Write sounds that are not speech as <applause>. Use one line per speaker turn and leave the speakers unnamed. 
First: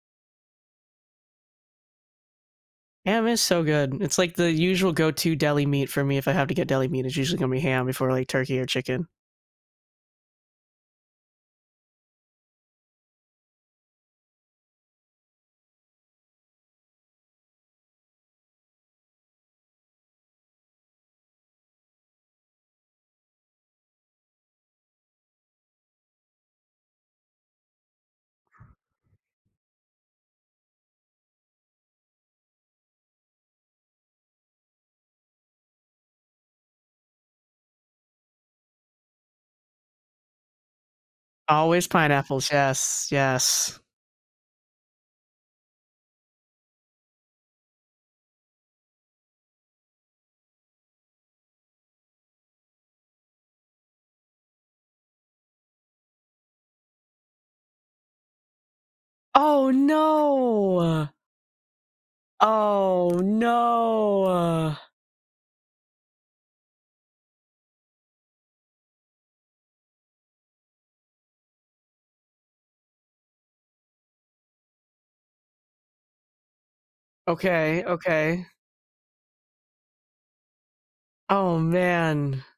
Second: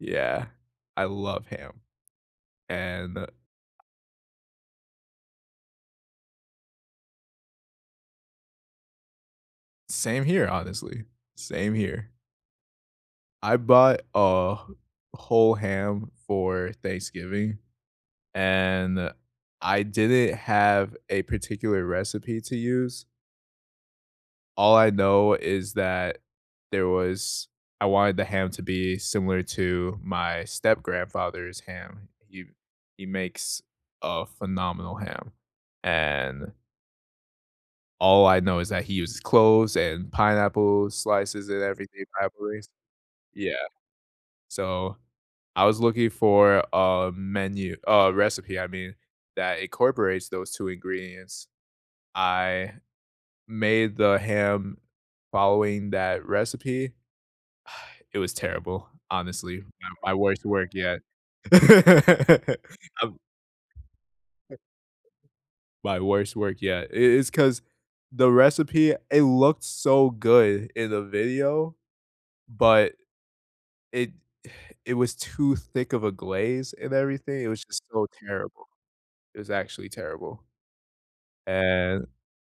Yeah. I love ham,
Ham
and
is so good, it's like, the usual go-to deli meat for me if I have to get deli meat, it's usually gonna be ham before, like, turkey or chicken.
Same here, honestly, same here. I bought a wh whole ham for Thanksgiving, and I didn't have a particular recipe to use all I know is that there was I wanted the ham to be similar to my step-grandfather's ham, he he makes a phenomenal ham, and all I know is that he uses cloves and pineapple slices and
Always
everything I
pineapples,
believe.
yes,
Yeah.
yes.
So, I was looking for a menu a recipe, I mean, that incorporates those 2 ingredients. I made the ham following that recipe. <sighs> It was terrible, honestly,
Oh,
my my worst work yet.
no.
<laughs> I'm
Oh,
He.
no.
My worst work yet, i it's 'cause the recipe it looked so good in the video, but it <exhales> it was too thick of a glaze and everything, it was just
Okay,
so
okay.
terrible. It was actually terrible.
Oh,
And
man.